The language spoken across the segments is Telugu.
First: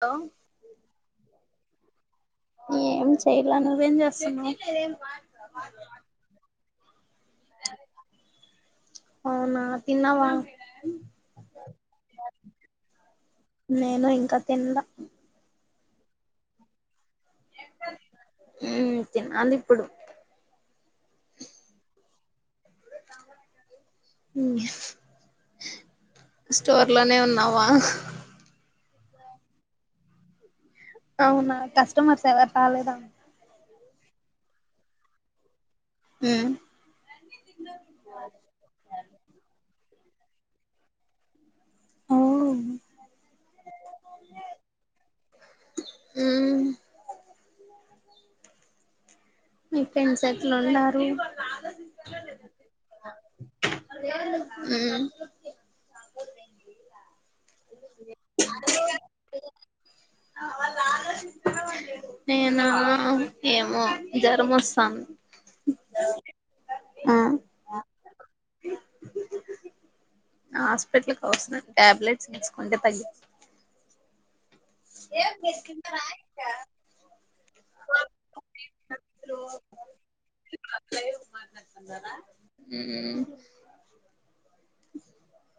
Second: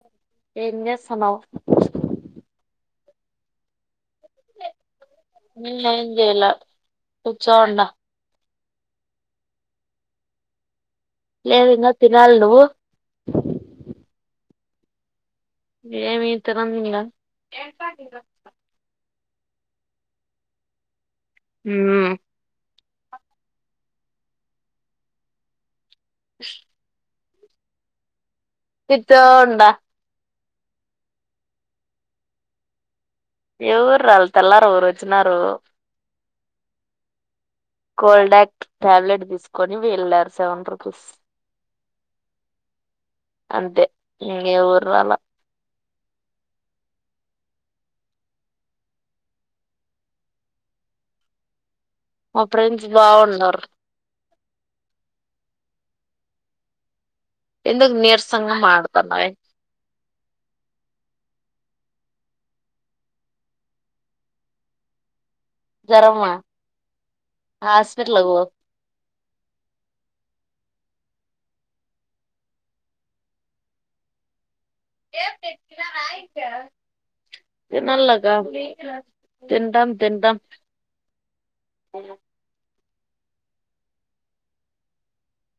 లో ఎంజేస్సనవ్ ఏం చేయలా నువ్వేం జేస్సున్నవ్ నేనేం ఏం జేయలా కూర్చో ఉన్న అవునా తిన్నావా లేదు ఇంగా తినాల్ నువ్వు నేను ఇంకా తిన్ల ఏమీ ఇంతరందింగ ఊ తినాలి ఇప్పుడు ఊ మ్ స్టోర్ ఇంట్లోనే ఉన్నావా కూర్చోండా అవునా కస్టమర్స్ ఎవరు రాలేదా ఎవరు రాళ్ల తెల్లారి ఒకరోచినారు హ కోల్ క్ట్ టాబ్లెట్ తీసుకొని వేళ్లారు సెవెన్ రూపీస్ అంతే ఇంగెవురాళ్ళ మ్ మీ పోయిన్ సెట్లు ఉన్నారు మా ఫ్రెండ్స్ బాగున్నారు హ్మ్ ఎందుకు నీర్సంగా మాట్లాతన్నావే నేనా ఏమో జ్వరంమోస్తంది జరమా హాస్పిటల్ కి పో హాస్పిటల్కి అవసరం టాబ్లెట్స్ తేచ్చుకుంటే తగ్గి ఏ మీకింట రా ఇంక తినల్ల గా తింటాం తింటాం మ్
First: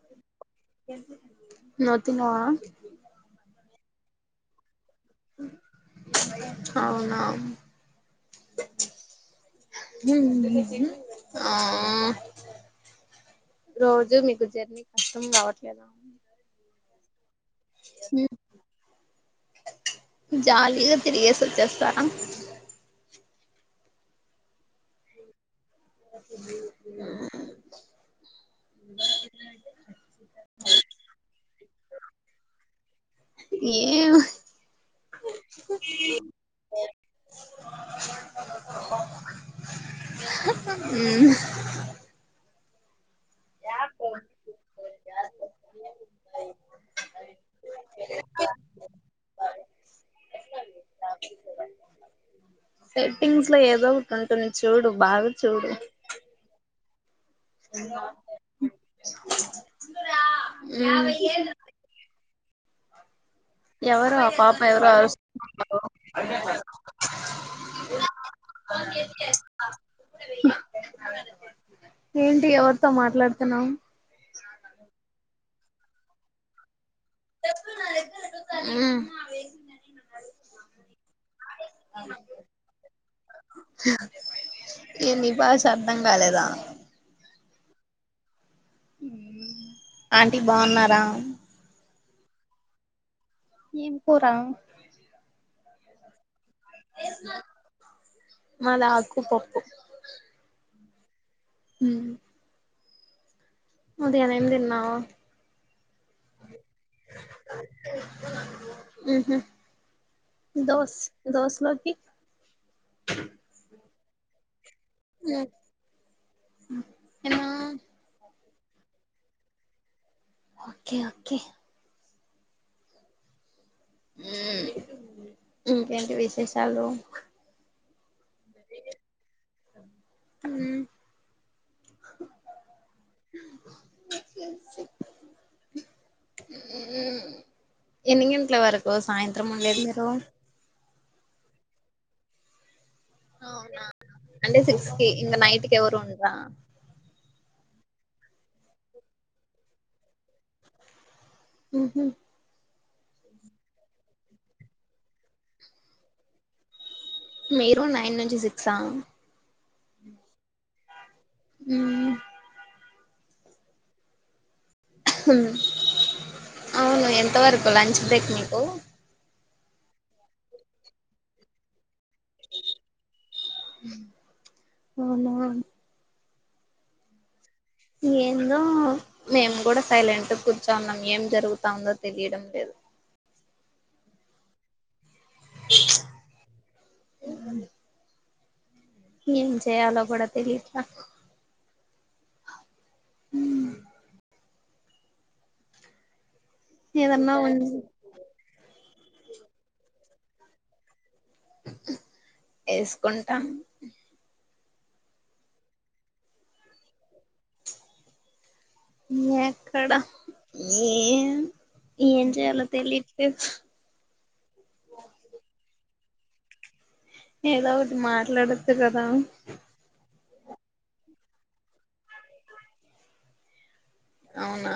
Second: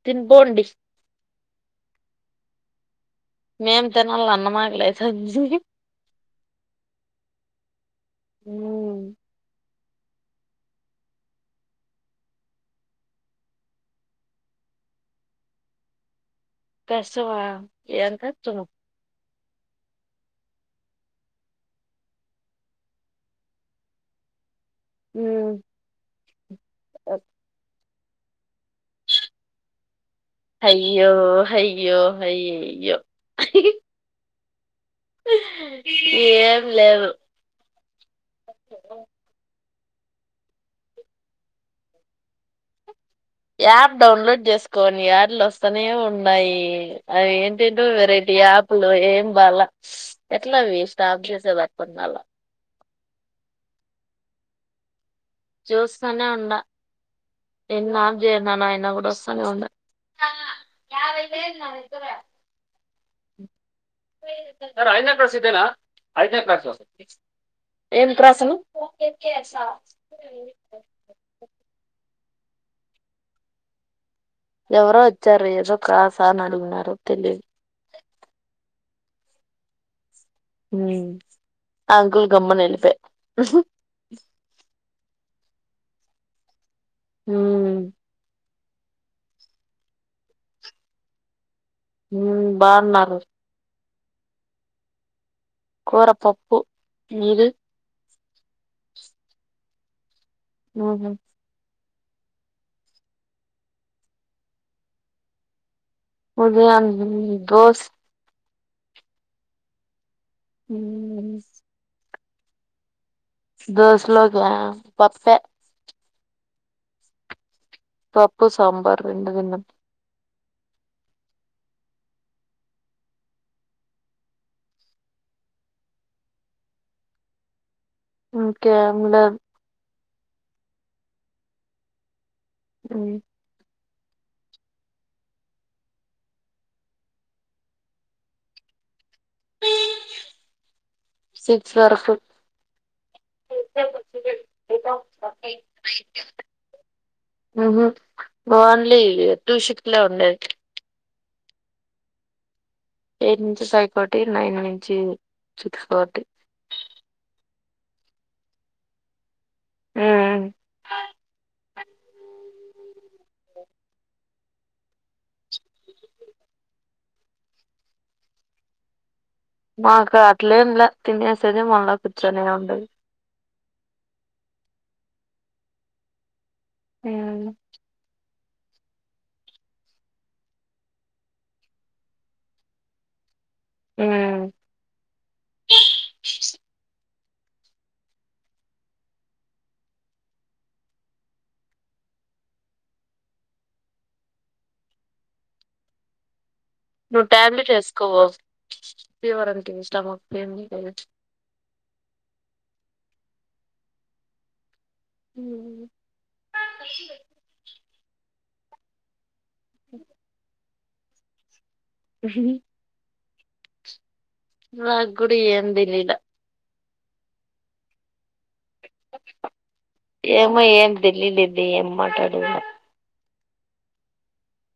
తిన్ డోన్ డిస్ నువ్వు తిన్నావా మేం తిన్నాలా అన్నమాకి లైతంది అవునా మ్ ఆ రోజు మీకు జర్నీ కష్టం రావట్లేదా కర్సువా ఎం ఖర్చులు జాలీగా తిరిగేసి వచ్చేస్తారా ఉ పప్పది అ హయ్యో హయ్యో హయ్యయ్యో ఏమో ఏం లేదు ఉ యాప్ డౌన్లోడ్ చేసుకోని యాడ్ లు వస్తనే ఉన్నాయి అది ఏంటేంటివో వెరైటీ యాప్ లు ఏం బాలా ఎట్లావి స్టాప్ చేసేడి అర్ధంకాల సెట్టింగ్స్ లో ఏదో ఒకటి ఉంటుంది చూడు బాగా చూడు జూస్తానే ఉండా ఎన్ని ఆఫ్ చేస్నానో అయినా కూడా వస్తానే ఉండయ్ ఎవరు ఆ పాప సార్ ఎవరో అరు ఐనా క్లాస్ ఇద్దేనా ఐనా క్లాక్స్ కోసం ఏం క్రాసలు ఏంటి ఎవరితో మాట్లాడుతున్నావ్ ఎవరో వచ్చారు ఏదో క్లాస అని అడిగినారు తెలియదు మ్ మ్ అంకుల్ గమ్మున ఎల్లిపోయాడు ఎందీ భాష అర్ధం కాలేదా మ్ ఆంటీ బాగున్నారా మ్ బాగున్నాను ఏం కురా కూరపప్పు మది ఆకు పప్పు అహ మ్ ఉదయన ఏం తిన్నావ్ ఉదయన దోష్ మ్ హు దోస్ దోస్ లోకి దోస్ లో క మ్ పప్పు సాంబార్ రెండు తిన్న ఓకే ఓకే మ్ ఇంకేంటి విశేషాలు ఇంకేం లేదు మ్ మ్ ఎన్ని గంటల వరకు సాయంత్రం వెళ్ళేది మీరు సిక్స్ వరకు అవునా అంటే సిక్స్ కి ఇంకా నైట్ కి ఎవరు ఉండరా మ్ హు ఓన్లీ టూ షిఫ్ట్ లే ఉండేది మ్ హు ఎయిట్ నుంచి ఫైవ్ ఫార్టీ నైన్ నుంచి సిక్స్ ఫార్టీ మీరు నైన్ నుంచి సిక్సా మ్ మ్ మ్ అవును ఎంత వరకు లంచ్ బ్రేక్ నీకు మాకు అట్లేం లే తినేసేది మనలో కూర్చొని ఉండేది అవున హ్మ్ ఏందో మేము కూడా సైలెంట్ గా కూర్చున్నాం ఏం జరుగుతాందో తెలియడం లేదు హ్మ్ కిక్. ఏం చేయలో కూడా తెలియట్లే నువ్వు ఏదన్నా ఉ టాబ్లెట్ వేసుకో ఫీవర్ అంటివి స్టమక్ పెన్ ఏసుకుంటా హ్మ్ కువ్. ఎక్కడ ఏం ఏం చేయాలో తెలియట్లేదు నాకు కూడా ఏం తెలిలే. ఏదో ఒకటి మాట్లాడోచ్చు కదా. ఏమో ఏం తెలియలేది ఏం మాట్లాడాలో. అవునా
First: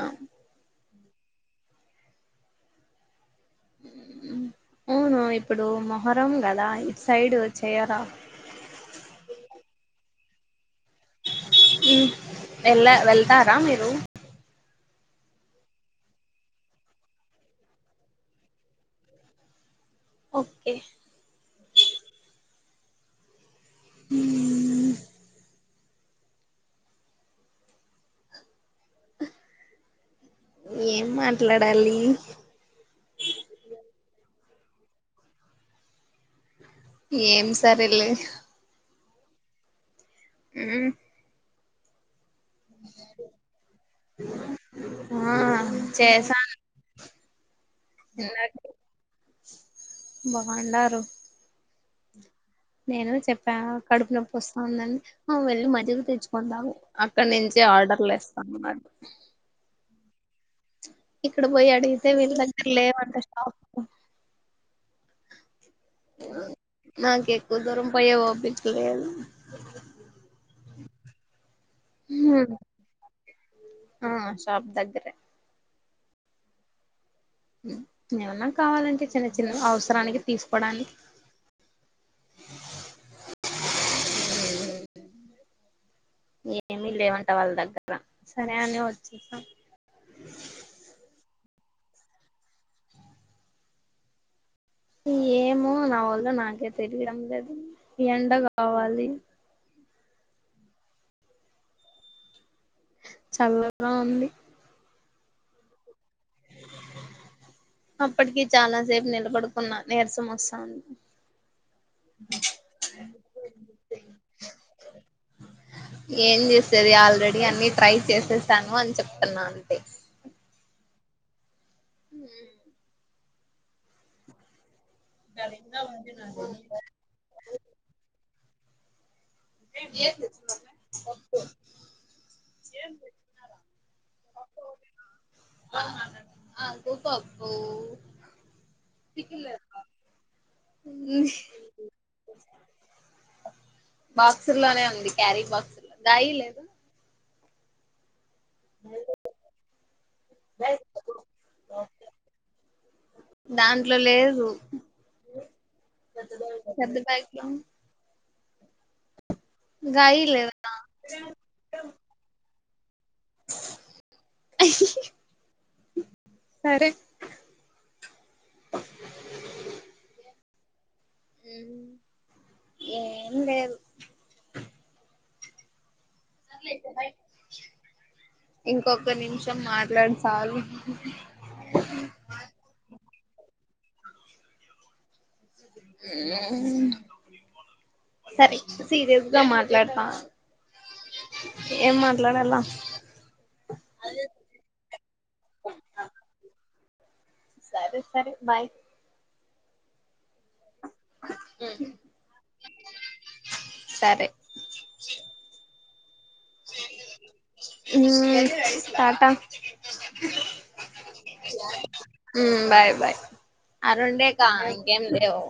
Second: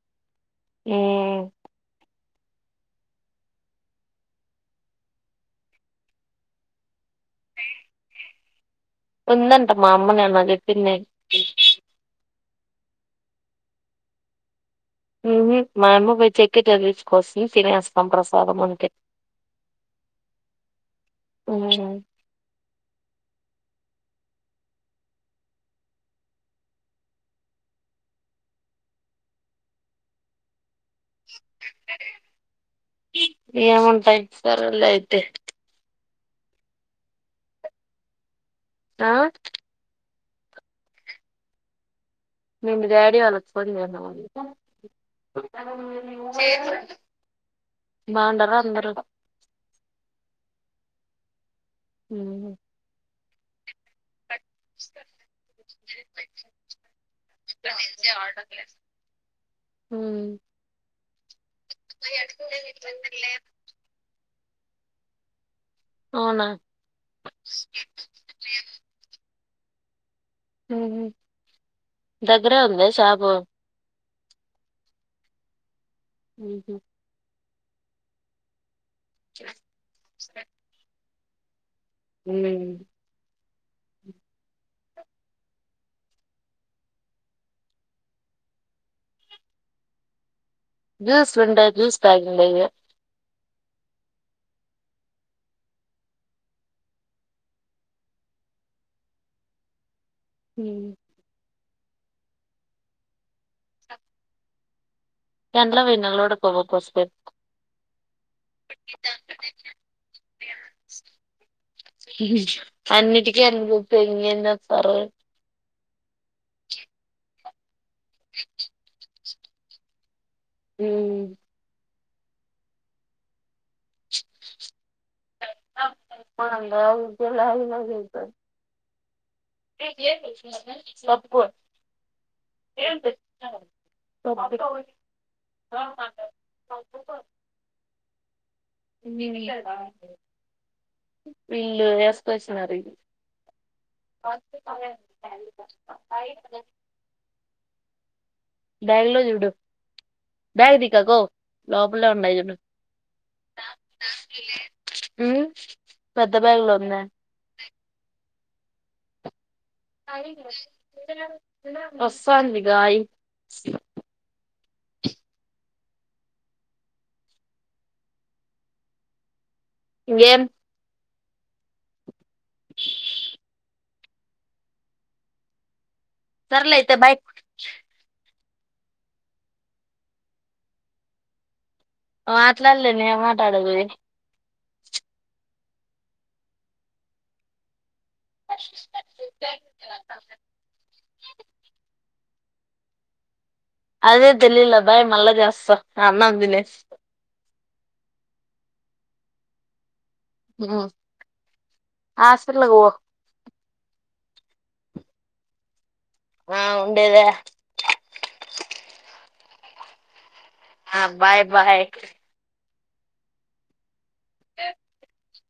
హ్మ్. అవును ఇప్పుడు మొహరం కదా ఇటు సైడ్ చేయరా. ఉందంటా మా అమ్మ నిన్న చెప్పింది. వెళ్ లే వెళ్తారా మీరు. మా యమ్మ పోయి చెక్కెట తీచ్చుకొస్తే తినేస్తాం ప్రసాదం అంతే. ఆ. ఓకే. హుమ్ ఉహూ. ఏం మాట్లాడాలి. ఏం ఉంటాయి సరే లే అయితే. ఏం సరే లే. ఆ. హ్మ్ మేము మీ డాడీ వాళ్ళు ఫోన్ చేయనా ఆ చేసాను బాగుండారా ఇందాకే అందరు బాగుండారు హ్మ్. నేను చెప్పా కడుపు నొప్ వస్తాది అని ఆ వెళ్ళి మజ్జిగ తెచ్చుకొని తాగు హ్మ్. ఇక్కడ పోయి అడిగితే వీళ్ళ దగ్గర లేవంటే షాప్. అవునా నాకు ఎక్కువ దూరం పోయే ఓపిక లేదు. హ్మ్ దగ్గరే ఉందా షాపు ఆ షాప్ దగ్గరే. ఉహు ఏమన్నా కావాలంటే చిన్న చిన్న అవసరానికి తీసుకోవడాన్ హ్మ్. ఆ. ఏమి లేవంటా వాళ్ళ దగ్గర జ్యూస్లు ఉండాయి జ్యూస్ తాగి ఉండేవి. ఏమో నా వల్ల నాకే తెలియడం లేదు ఈ ఎండ కావాలి. హ్మ్. చల్లగా ఉంది దాంట్లో వోయినా లోడ్ పొబో పోస్పెన్ అప్పటికి చాలా సేపు నిలబడుకున్న నీరసం వస్తాన్ అన్నిటికీ అన్నీ చెప్తే ఇంగేం చేస్తారు ఏం చేసేది ఆల్రెడీ అన్ని ట్రై చేసేసాను అని చెప్తున్నా అంటే హూ హు ఓనంగా ముగ్గురు లాగున్నది ఐతే స్లప్కో టబ్బి అది పబ్బు వీళ్ళు వే‌సుకొచ్చినారు ఇది బాక్స్ లోనే ఉంది క్యారీ బాక్స్ లో గాయి లేదు [unintelligible] బ్యాగ్ లో జూడు బ్యాగ్ దీకా కోవ్ లోపలే ఉండాయి జూడు దాంట్లో లేదు ఉమ్ పెద్ద బాగ్ లో ఉందా డం వస్తాంది గాయి అ సరే ఇంగేం ఉమ్ ఏం లే సర్లే అయితే బాయ్ ఇంకొక్క నిమిషం మాట్లాడు సాలు మాట్లాడలేను ఏం మాటాడాలి సరి సీరియస్ గా మాట్లాడతా ఏం మాట్లాడాల అదే తెలీలే బాయ్ మళ్ళా చేస్తా అన్నం తినేసి సరే సరే బాయ్ హాస్పెటల్ కు పో సరే ఆ ఉండేదా ఊ టాటా ఆ బాయ్ బాయ్ ఊ బాయ్ బాయ్ ఆ రెండే కా ఇంకేం లేదు